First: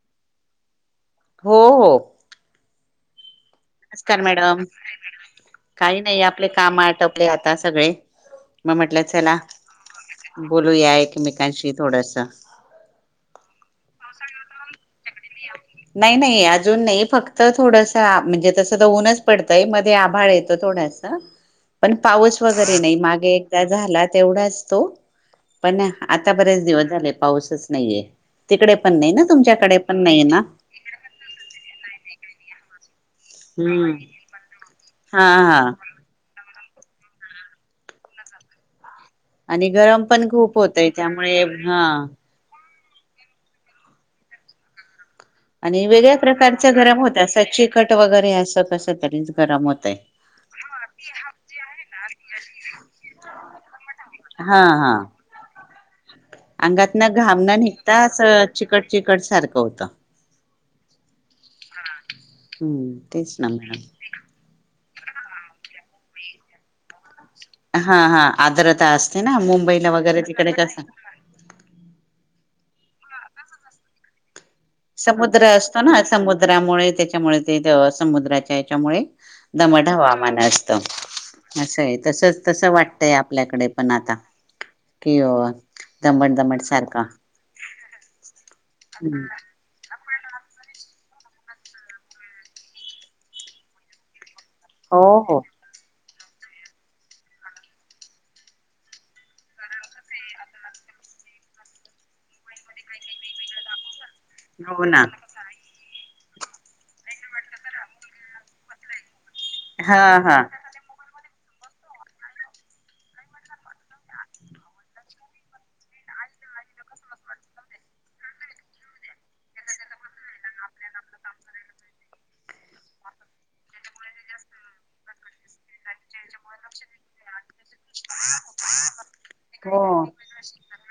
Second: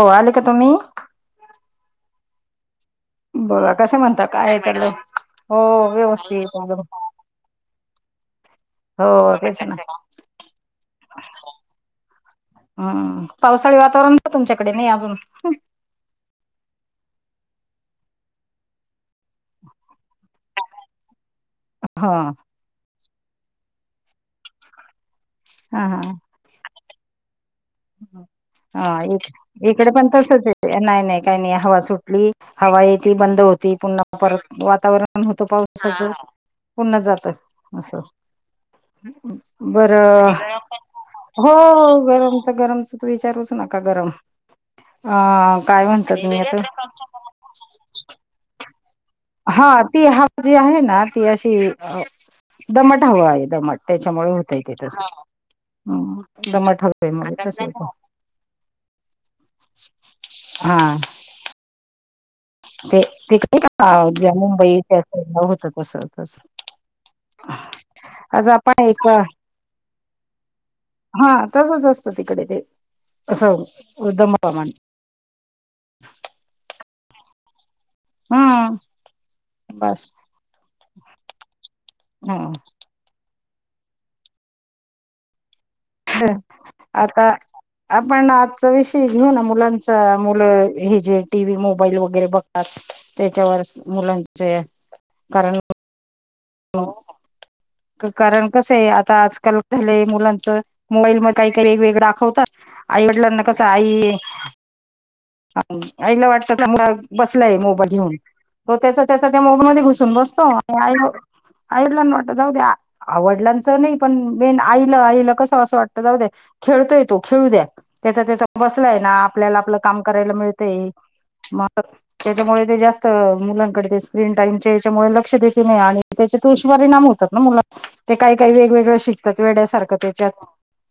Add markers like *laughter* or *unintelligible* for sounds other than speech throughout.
हो आले का तुम्ही? हो. हो. बर कस नमस्कार म्हणता काय मॅडम चाललयं. हो काही नाही व्यवस्थित आपले काम एकदम. आटपले आता सगळे मग म्हटलं हो चला तेच ना बोलूया एकमेकांशी थोडस हम्म. पावसाळी वातावरण *unintelligible* तुमच्याकडे नाही अजून - - नाही नाही अजून नाही फक्त थोडस म्हणजे तस तर ऊनच पडतंय मध्ये आभाळ येत थो - - डस पण ह पाऊस वगैरे नाही मागे एकदा झाला तेवढाच तो पण हा हा आता बरेच दिवस झाले पाऊसच - - नाहीये तिकडे हा पण नाही ना इक तुमच्याकडे इकडे पण नाही ना? तसच आहे नाही, नाही. काही नाही. हवा सुटली हवा येत ती बंद होती. हम्म पुन्हा परत हा वातावरण होत हा पावसाच पण - - पुन्हा जात असं. आणि गरम पण बरं. खूप होतय त्यामुळे हो हा गरम - - गरमच तर विचारूच नका. गरम अ काय आणि वेगळ्या म्हणतात मी आता प्रकारच गरम होत असं चिकट वगैरे असं कसं - - हा ती हा जी आहे ना ती अशी - - दमट हवं आहे दमट त्याच्यामुळे होतय हा ते हा तस. दमट अंगात ना हवेमुळे घामण तस होत निघताच चिकट चिकट सारखं होतं. हा. हा. ते ते काय ज्या मुंबई होत तस तस. हा हा आज आपण आर्द्रता एक असते ना. मुंबईला वगैरे तिकडे कसा - - हा तसच असतं तिकडे ते असं उद्धम - - समुद्र असतो ना. समुद्रामुळे त्याच्यामुळे ते - - समुद्राच्या हा याच्यामुळे दमट बस हवामान असत. असं हाय. तसच ह तसं वाटतय आपल्याकडे पण आता कि ह दमट दमट सारखा आता आपण आजचा विषय घेऊ ना. मुलांचा मुलं - - हे जे टीव्ही मोबाईल वगैरे बघतात त्याच्यावर मुलां च्या हो हो कारण - - हो. कारण कसंयं आता आजकाल झालंय मुलांचं मोबाईल काही काही वेगवेगळे दाखवतात. आई वडलांना कस आई हो ना. आईला वाटतं मला बसलाय मोबाईल घेऊन तो त्याच त्याचा मोबाईल मध्ये हा घुसून हा. बसतो आणि आई आईला वाटत जाऊ द्या. वडलांनाच नाही पण आईला आईल कस असं वाटत जाऊ द्या खेळतोय तो खेळू द्या त्याचा त्याचा बसलाय ना आपल्याला आपलं काम करायला मिळतय. मग त्याच्यामुळे ते जास्त मुलांकडे स्क्रीन टाईमच्या याच्यामुळे लक्ष देखील आणि - - त्याच्यात दुष्परिणाम होतात ना मुला ते काही काही वेगवेगळं शिकतात हो. वेड्यासारखं त्याच्यात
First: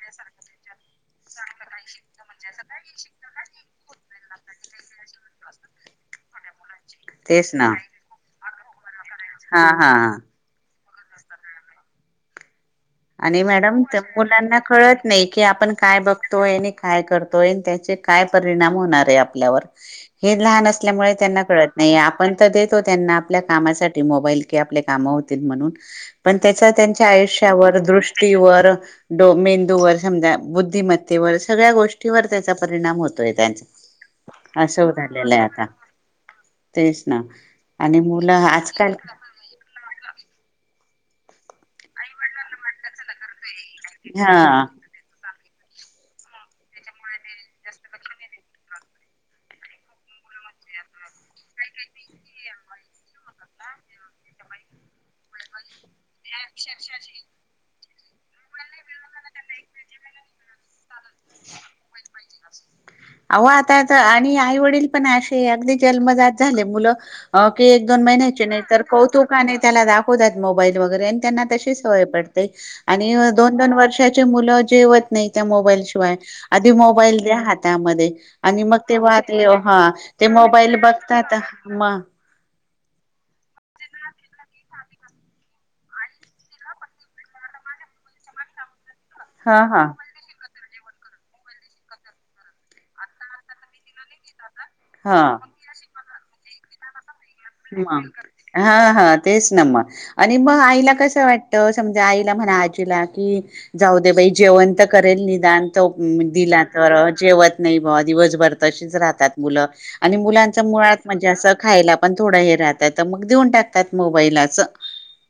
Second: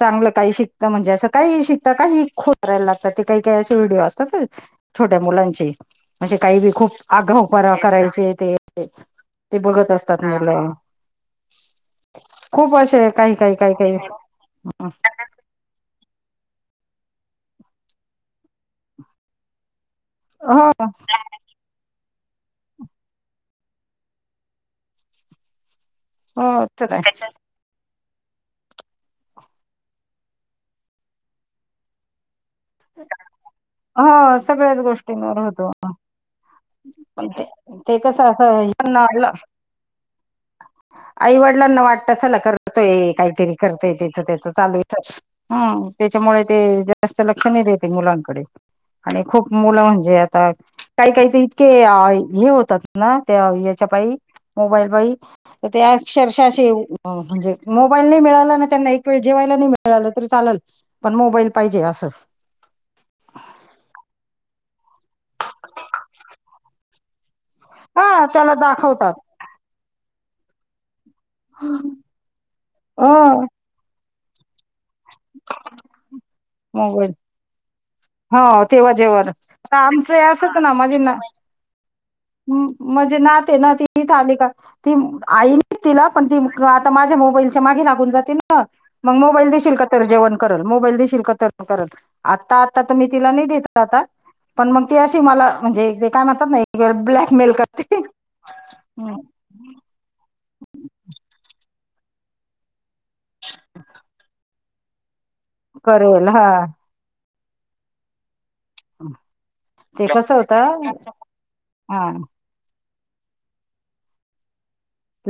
चांगलं काही शिकत म्हणजे असं काही ही शिकत काही खोटंनाटं ते काही काही असे व्हिडिओ असतात ना छोट्या मुलांचे? म्हणजे काही बी खूप तेच ना. आगावूपणा करायचे ते ते हा, हा, बघत हा. *unintelligible* काही आणि काही काही मॅडम काही मुलांना कळत नाही की आपण काय बघतोय आणि काय करतोय. त्याचे काय परिणाम होणार हाय आपल्यावर. हे लहान हो असल्यामुळे त्यांना कळत नाही पण तर देतो त्यांना आपल्या कामासाठी मोबाईल कि आपले कामं होतील म्हणून पण हो त्याचा तर आहे त्यांच्या आयुष्यावर दृष्टीवर ड मेंदूवर समजा बुद्धिमत्तेवर सगळ्या गोष्टीवर त्याचा परिणाम होतोय त्यांचा हा सगळ्याच असं झालेलं गोष्टींवर आहे आता होतो तेच ना पण ते ते आणि कस मुलं आजकाल *unintelligible* आईवडिलांना वाटत चला करतोय काहीतरी करतोय त्याच हा त्याच चालूये तर हम त्याच्यामुळे ते जास्त लक्ष नाही देते मुलांकडे आणि खूप मुलं म्हणजे आता काही काही इतके हे होतात ना त्या याच्या पाई मोबाईल पाई अक्षरशा अशे म्हणजे मोबाईल नाही मिळाला ना त्यांना एक वेळ जेवायला नाही मिळालं तर री चालेल पण मोबाईल पाहिजे असं आवो आता आणि आई वडील पण असे अगदी जन्म *unintelligible* झाले मुलं अ की एक दोन हा महिन्याचे त्याला नाही तर दाखवतात कौतुक नाही त्याला दाखवतात मोबाईल वगैरे त्यांना तशी सवय पडते अ आणि दोन दोन वर्षाची मुल जेवत नाही त्या मोबाईल शिवाय आधी मोबाईल द्या हात त्यामध्ये आणि हो मग तेव्हा ते जेवण *unintelligible* हा ते आमचं असंच मोबाईल ना बघतात मग म्हणजे ना माझी नात ए ना ती इथं आली का ती आई तिला पण ती आता माझ्या मोबाईल मागे लागून जात ना मग मोबाईल हा देशिल का हा मग का जेवण करल मोबाईल देशील का *unintelligible* आत्ता आता तर मी तिला नाही देत आता. पण मग ती अशी हा. मला म्हणजे ते काय म्हणतात ना ब्लॅक ह हा हा तेच ना मग आणि मग आईला कसं वाटत समजा आईला म्हणा आजीला की जाऊ दे बाई जेवण तर करेल दान करेल *unintelligible* हा दिला तर अ जेवत नाही बा दिवसभर तशीच राहतात मुलं ते आणि कसं मुलांच्या होतं मुळात म्हणजे असं खायला हा पण थोडं हे राहत नाय तर मग देऊन टाकतात मोबाईल अस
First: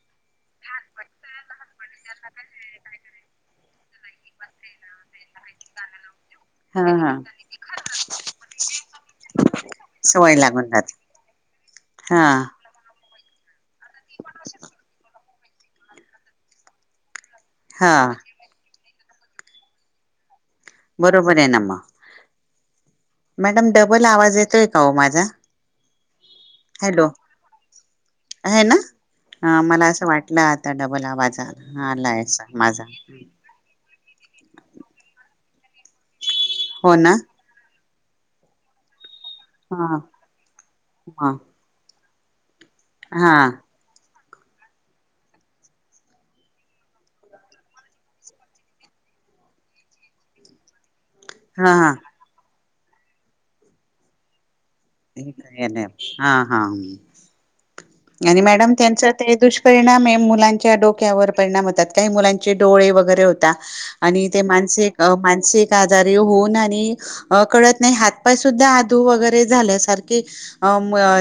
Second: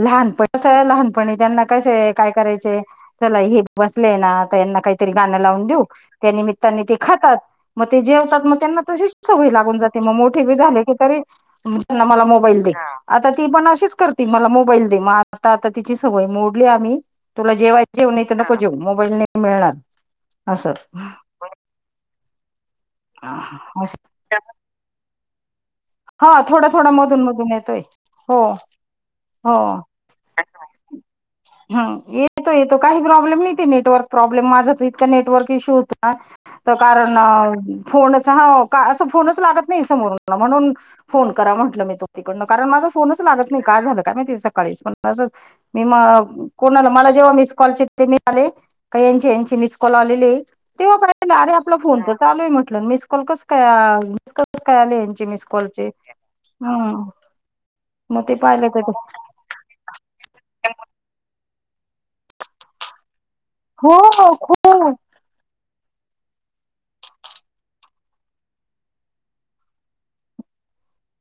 लहानपण कसं लहानपणी त्यांना कसे काय करायचे चला हे बसले ना तर यांना काहीतरी गाणं लावून देऊ त्या निमित्ताने हा ते हा. खातात मग ते जेवतात मग त्यांना तशी सवयी लागून जाते मग सवय मोठे भी लागून झाले की जाते तरी *unintelligible* हा मला मोबाईल दे आता ती पण अशीच करती मला मोबाईल दे मग आता आता तिची सवय मोडली आम्ही. तुला जेवाय हा जेव नाही तर नको जेऊ मोबाईल नाही मिळणार असं बरोबर आहे ना मग मॅडम डबल आवाज येतोय का हो माझा हा थोडा थोडा हॅलो मधून मधून येतोय हो आहे ना हो हा मला असं वाटलं आता डबल आवाज हा आलाय असा येतो येतो माझा काही प्रॉब्लेम नाही नेटवर्क प्रॉब्लेम माझा इतक नेटवर्क इश्यू होत ना तर हो ना कारण अ फोनच हा का असं फोनच लागत नाही हा समोर म्हणून फोन हा हा करा म्हटलं मी तो तिकडन कारण माझा फोनच लागत हा नाही काय झालं का माहिती मी मला जेव्हा मिस चेक केले आ तेव्हा अरे आपला हा फोन तर चालू आहे म्हटलं मिस कॉल कस काय मिस कस काय आले यांची मिस कलचे हा हा हम् आणि मॅडम त्यांचा ते दुष्परिणाम आहे मुलांच्या डोक्यावर परिणाम होतात काही मुलांचे डोळे वगैरे होता हो आणि ते मान खूप मानसिक आणि हो कळत नाही हात पाय सुधा अधू वगरे झालेत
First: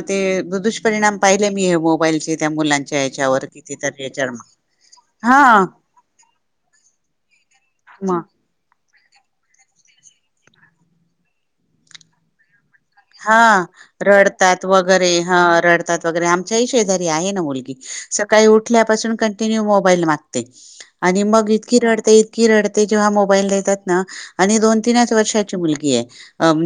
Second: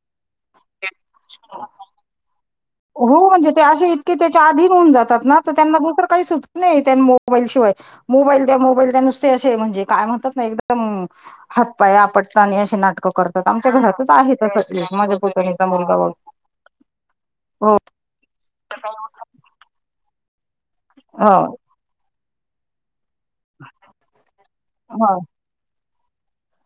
ते दुष्परिणाम पाहिले मी हे मोबाईलचे त्या मुलांच्या हो याच्यावर म्हणजे ते अे कितीतरी इतके याच्यावर त्याच्या आधी होऊन जातात ना हा तर त्यांना दुसरं काही सुच मोबाईलशिवाय म मोबाईल द्या मोबाईल द्या नुसते असे म्हणजे काय म्हणतात ना एकदम हातपाय आपटत आणि नाटकं हा करतात आमच्या घरातच आहे रडतात तसं एक वगैरे माझ्या ह पुतणीचा मुलगा रडतात बघ वगैरे आमच्याही शेजारी आहे ना हो सकाळी उठल्या पासून कॉन्टिन्यू मोबाईल मागते हो रडते जेव्हा मोबाईल देतात ना आणि दोन तीनच हो वर्षाची मुलगी आहे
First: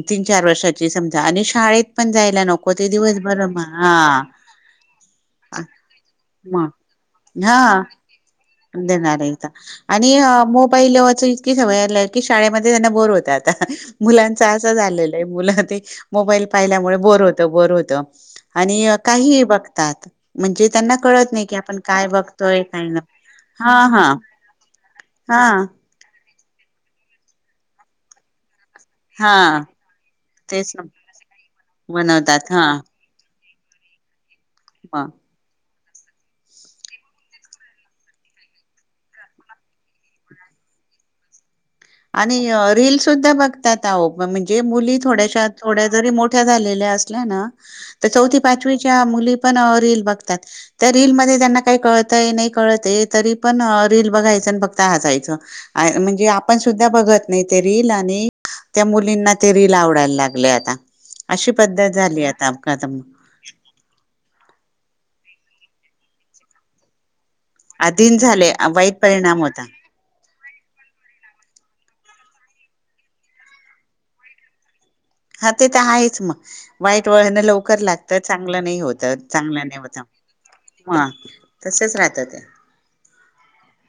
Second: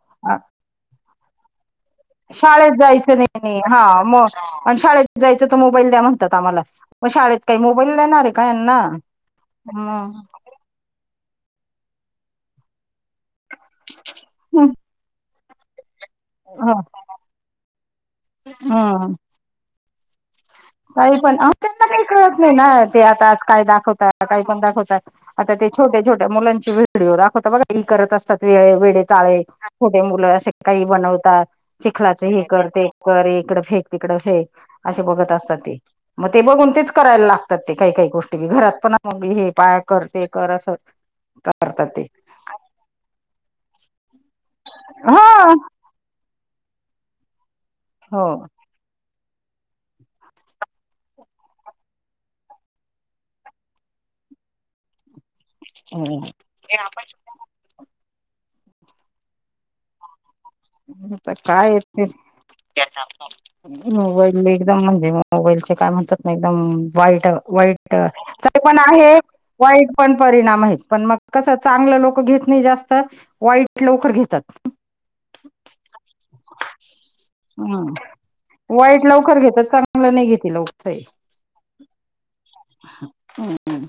तीन अ, चार वर्षाची समजा आणि शाळेत पण जायला नको शाळेत ते जायचं नाही दिवसभर म- नाही हा म शाळेत जायचं त मोबाईल द्या म्हणतात आम्हाला मग शाळेत काही हा मोबाईल ला येणार आहे का यांना देणार इथ आणि हम्म मोबाईलवरच इतकी सवय आ की शाळेमध्ये त्यांना बोर होत आ मुलांच असं झालेलं आहे मुलं ते मोबाईल पाहिल्यामुळे बोर होतं बोर होतं आणि काही बघतात म्हणजे त्यांना काय कळत पण नाही की आपण त्यांना काही काय कळत नाही बघतोय ना काय नाही ज काय हा दाखवत हा का पण दावतात हा आता ते छोटे छोटे मुलांचे व्हिडिओ दाखवत बघाई करत असतात व वेडे हा चाळे छोटे मुलं असे तेच काही बनवत चिखलाच हे बनवतात हा कर ते कर इकड फेक इकडे तिकडे फेक असे ह बघत असत ते मग ते बघून तेच करायला लागतात ते काही काही गोष्टी घरात पण मग हे पाय कर ते कर असं *inaudible* आणि रील सुुद्धा बघतात आवो म्हणजे मुली हा थोड्याश थोड्या जरी मो असल्या ना हो चौथी पाचवी च्या मुली रील बघतात त्या रील मध्ये त्यांना काही कळत नाही कळत तरी पण रील बघाय फक्त हसायच म्हणजे आपण सुद्धा बघत नाही ते रील आणि त्या मुलींना रील आवडाला लाग कायेत आता अपघात मल् एकदम म्हणजे मोबाईलचे काय म्हणतात ना एकदम वाईट आधीन झाले वाईट अ, पण वाईट आहे परिणाम होता वाईट पण परिणाम आहेत पण मग कस चांगलं लवकर घेत नाही जास्त वाईट लवकर घेतात हा ते तर आहेच मग वाईट वळण लवकर ह लागत चांगलं नाही वाईट होत लवकर चांगलं घेतात नाही होत घेते लवकर हा तसच राहतं ते हम्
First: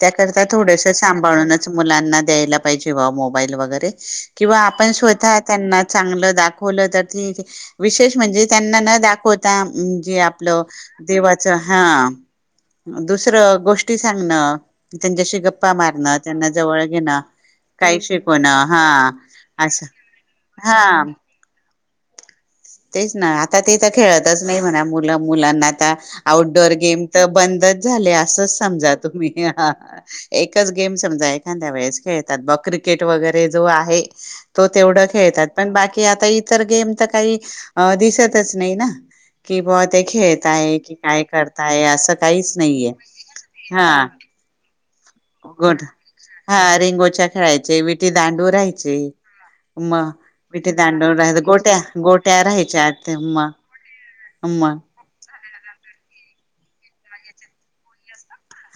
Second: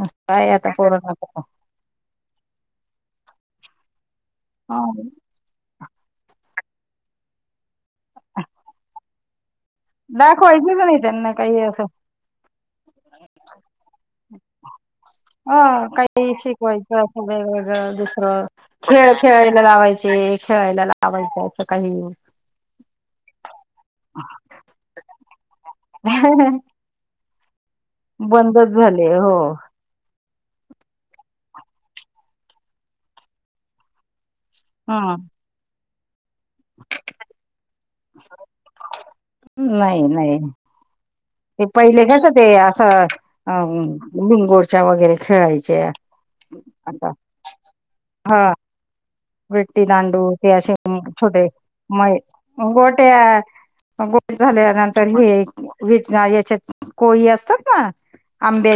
त्याकरता थोडस सांभाळूनच मुलांना द्यायला पाहिजे मोबाईल वगैरे किंवा आपण स्वतः त्यांना चांगलं दाख दाखवता विशेष म्हणजे त्यांना न दाखवता त्या म्हणजे आपलं दाखवायचंच नाही त्यांना देवाचं काही हा असं दुसरं गोष्टी सांगणं त्यांच्याशी ह गप्पा मारणं काही त्यांना जवळ शिकवायचं घेणं असं वेगवेगळं काही दुसरं शिकवणं हा खेळ खेळाला असं लावायचं खेळायला हा लावायचं असं काही तेच ना आता ते तर खेळतच नाही म्हणा मुलं मुलांना आता आउटडोअर गेम तर बंदच झाले असंच बंदच समजा झाले तुम्ही हो ह एकच गेम समजा एखाद्या वेळेस खेळतात ब क्रिकेट वगैरे जो आहे तो तेवढं ह खेळतात, पण बाकी आता इतर गेम तर काही दिसतच नाही ना. की बुआ नाही ते नाही खेळता आहे कि काय ते करताय पहिले असं कसं काहीच ते असं नाहीय. अ हा बिंगोरच्या वगैरे खेळायचे गुड हा आता रिंगोच्या खेळायचे, विटी दांडू हा राहायचे. विट्टी मग दांडू, ते विटी असे दांडू राहायच छोटे गोट्या मय गोट्या राहायच्या गोट्या, म गोट्या म झाल्यानंतर हे विटना, याच्यात कोळी असतात ना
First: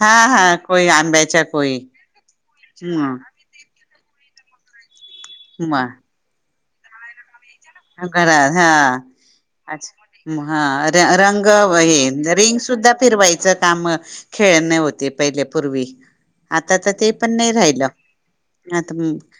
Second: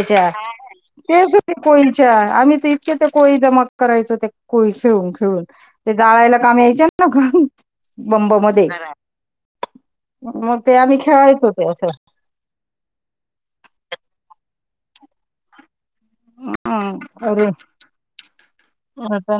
हा हा कोळी तेच आंब्याच्या कोळी कोळीच्या, आम्ही तर इतके ते हम्म. कोळी जमा करायचं ते कोळी खेळून खेळून, ते जाळायला काम यायचे नव्ह का. खरा हा. अच्छा, मग ते हा आम्ही रंग खेळायचो ते असं हे रिंग सुद्धा फिरवायचं काम खेळणे होते पहिले पूर्वी, आता तर ते हम्म पण अरे नाही राहिलं.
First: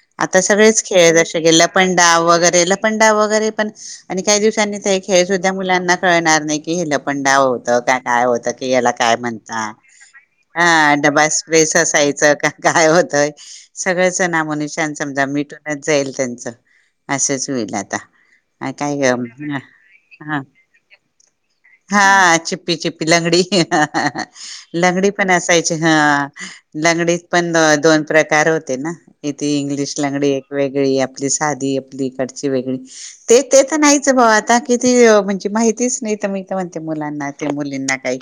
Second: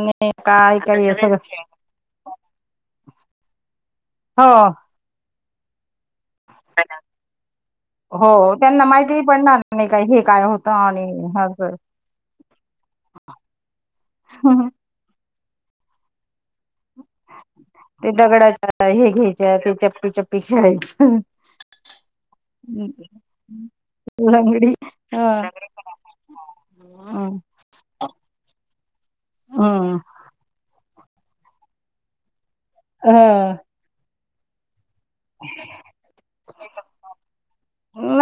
नाही आता ऊ काय सगळेच काय हे खेळ जसे कि सगळं लपंडाव वगैरे लपं डाव वगैरे पण आणि काही हो दिवसांनी ते खेळ सुद्धा मुलांना कळणार नाही की हे लपंडाव होत, का काय हो होत, की त्यांना याला काय माहिती पडणार म्हणता? नाही काय हे काय होतं आ आणि डबा स्प्रेस असं असायचं का काय होतं, सगळेचं नामोनिशान समजा मिटून जाईल त्यांच, असंच हुईल आ ते दगडाच्या हे घ्यायच्या, ते चप्पी चप्पी हा खेळायच हा चिप्पी चिप्पी, लंगडी, लंगडी पण असायची हा. लंगडीत पण दोन प्रकार होते ना, इथे इंग्लिश हम्म लंगडी एक वेग आपली साधी, आपली ईकडची वेगळी, ह ते तर नाहीच भाऊ. आता कि ती म्हणजे माहितीच नाही तर मी तर म्हणते मुलांना, त्या मुलींना काही,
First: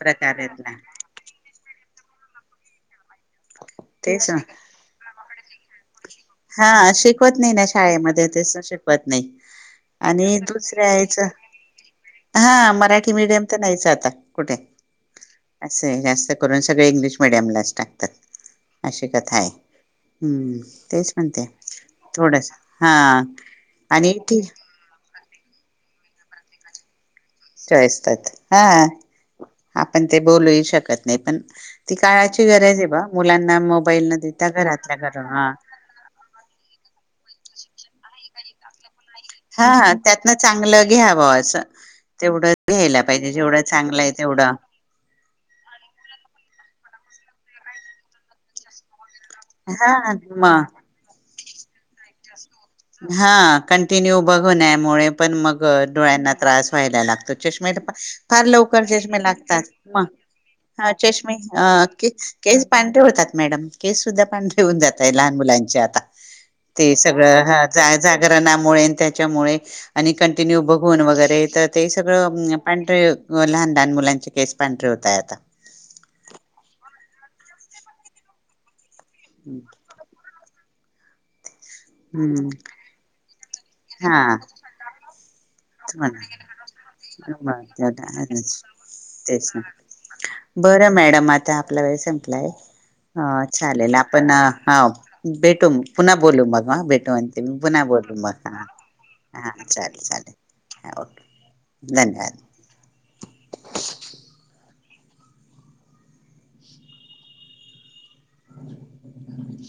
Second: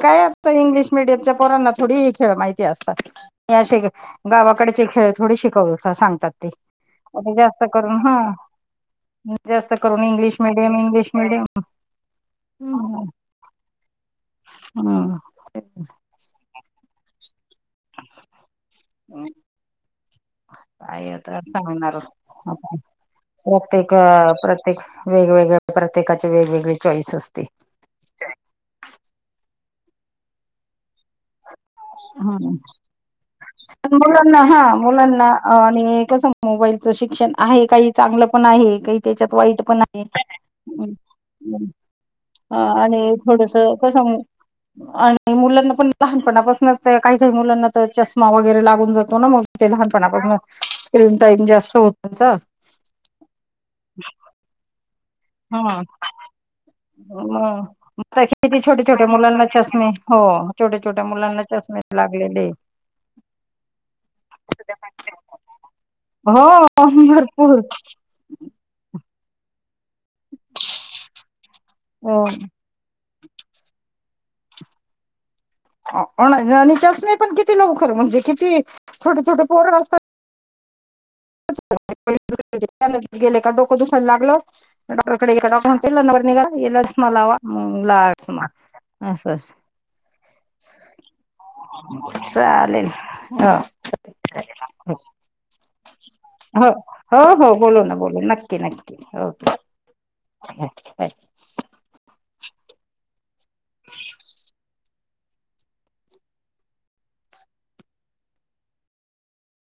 प्रकार ह्यातला. खेड्याच्या पोरांना थोडी ही खेळ माहिती ते असतात, हे असे तेच ना गावाकडचे खेळ, थोडी शिकव, सांगतात. हा आता शिकवत नाही जास्त ना करून हा, शाळेमध्ये ते शिकवत नाही जास्त करून इंग्लिश आणि मिडियम, दुसऱ्या इंग्लिश याच मिडियम हा, हम्म मराठी मिडियम तर नाहीच आता. कुठे. हम्म. असं जास्त करून सगळे इंग्लिश मिडियमला चं टाकतात, अशी कथा आहे. काय म्हणते सांगणार थोडस आपणं, हा प्रत्येक आणि अ ठी प्रत्येक वेगवेगळ प्र प्रत्येकाचे वेगळे वेगळे चॉईस अस असतात. हा आपण ते बोलू ही शकत नाही पण, ती काळाची हम्म गरज आहे बुआ, मुलांना पण मोबाईल न देता घरातल्या घरा हा कस मोबाईलचं शिक्षण आहे, काही चांगलं पण आहे. काही त्याच्यात वाईट पण हा आहे. त्यातनं चांगलं घ्यावं असं तेवढं ह घ्यायला आणि पाहिजे थोडस जेवढं कस, चांगलं आहे तेवढं आणि मुलांना पण लहानपण लहानापासनच काही काही मुलांना तर चष्मा वगैरे लागून जात हो ना मग ते हा लहानपणापासणं म स्क्रीन टाइम जास्त होत त्यांचं. हा कंटिन्यू बघण्यामुळे पण मग हा डोळ्यांना त्रास व्हायला लागतो चष्मेला प मग फार किती लवकर छोट्या छोट्या चष्मे मुलांना लागतात चष्मे मग हो छोट्या हा छोट्या चष्मे मुलांना अ लागलेले केस पांढरे होतात मॅडम, केस सुद्धा पांढरे होऊन जाता लहान मुलांचे आता, हो ते सगळं भरपूर जा जागरणामुळे न त्याच्यामुळे आणि कंटिन्यू बघून वगैरे तर ते हो. सगळं पां लहान लहान मुलांचे केस पांढरे होतायं आता. ओ ना, आणि चष्मे पण किती लवकर, म्हणजे किती छोटे छोटे पोरांना *inaudible* हम्म डोकं दुखायला लागल हा *unintelligible* मला वा लाच असं. तेच ना बरं मॅडम आता आपला वेळ संपलाय, चालेल अ हो चालेल आपण अ हो भेटू मग. पुन्हा बोलू हो हा भेटू हो म्हणते हो मी बोलू पुन्हा ना, बोलू मग नक्की हा नक्की हा ओके चालेल चालेल हा बाय. ओके धन्यवाद.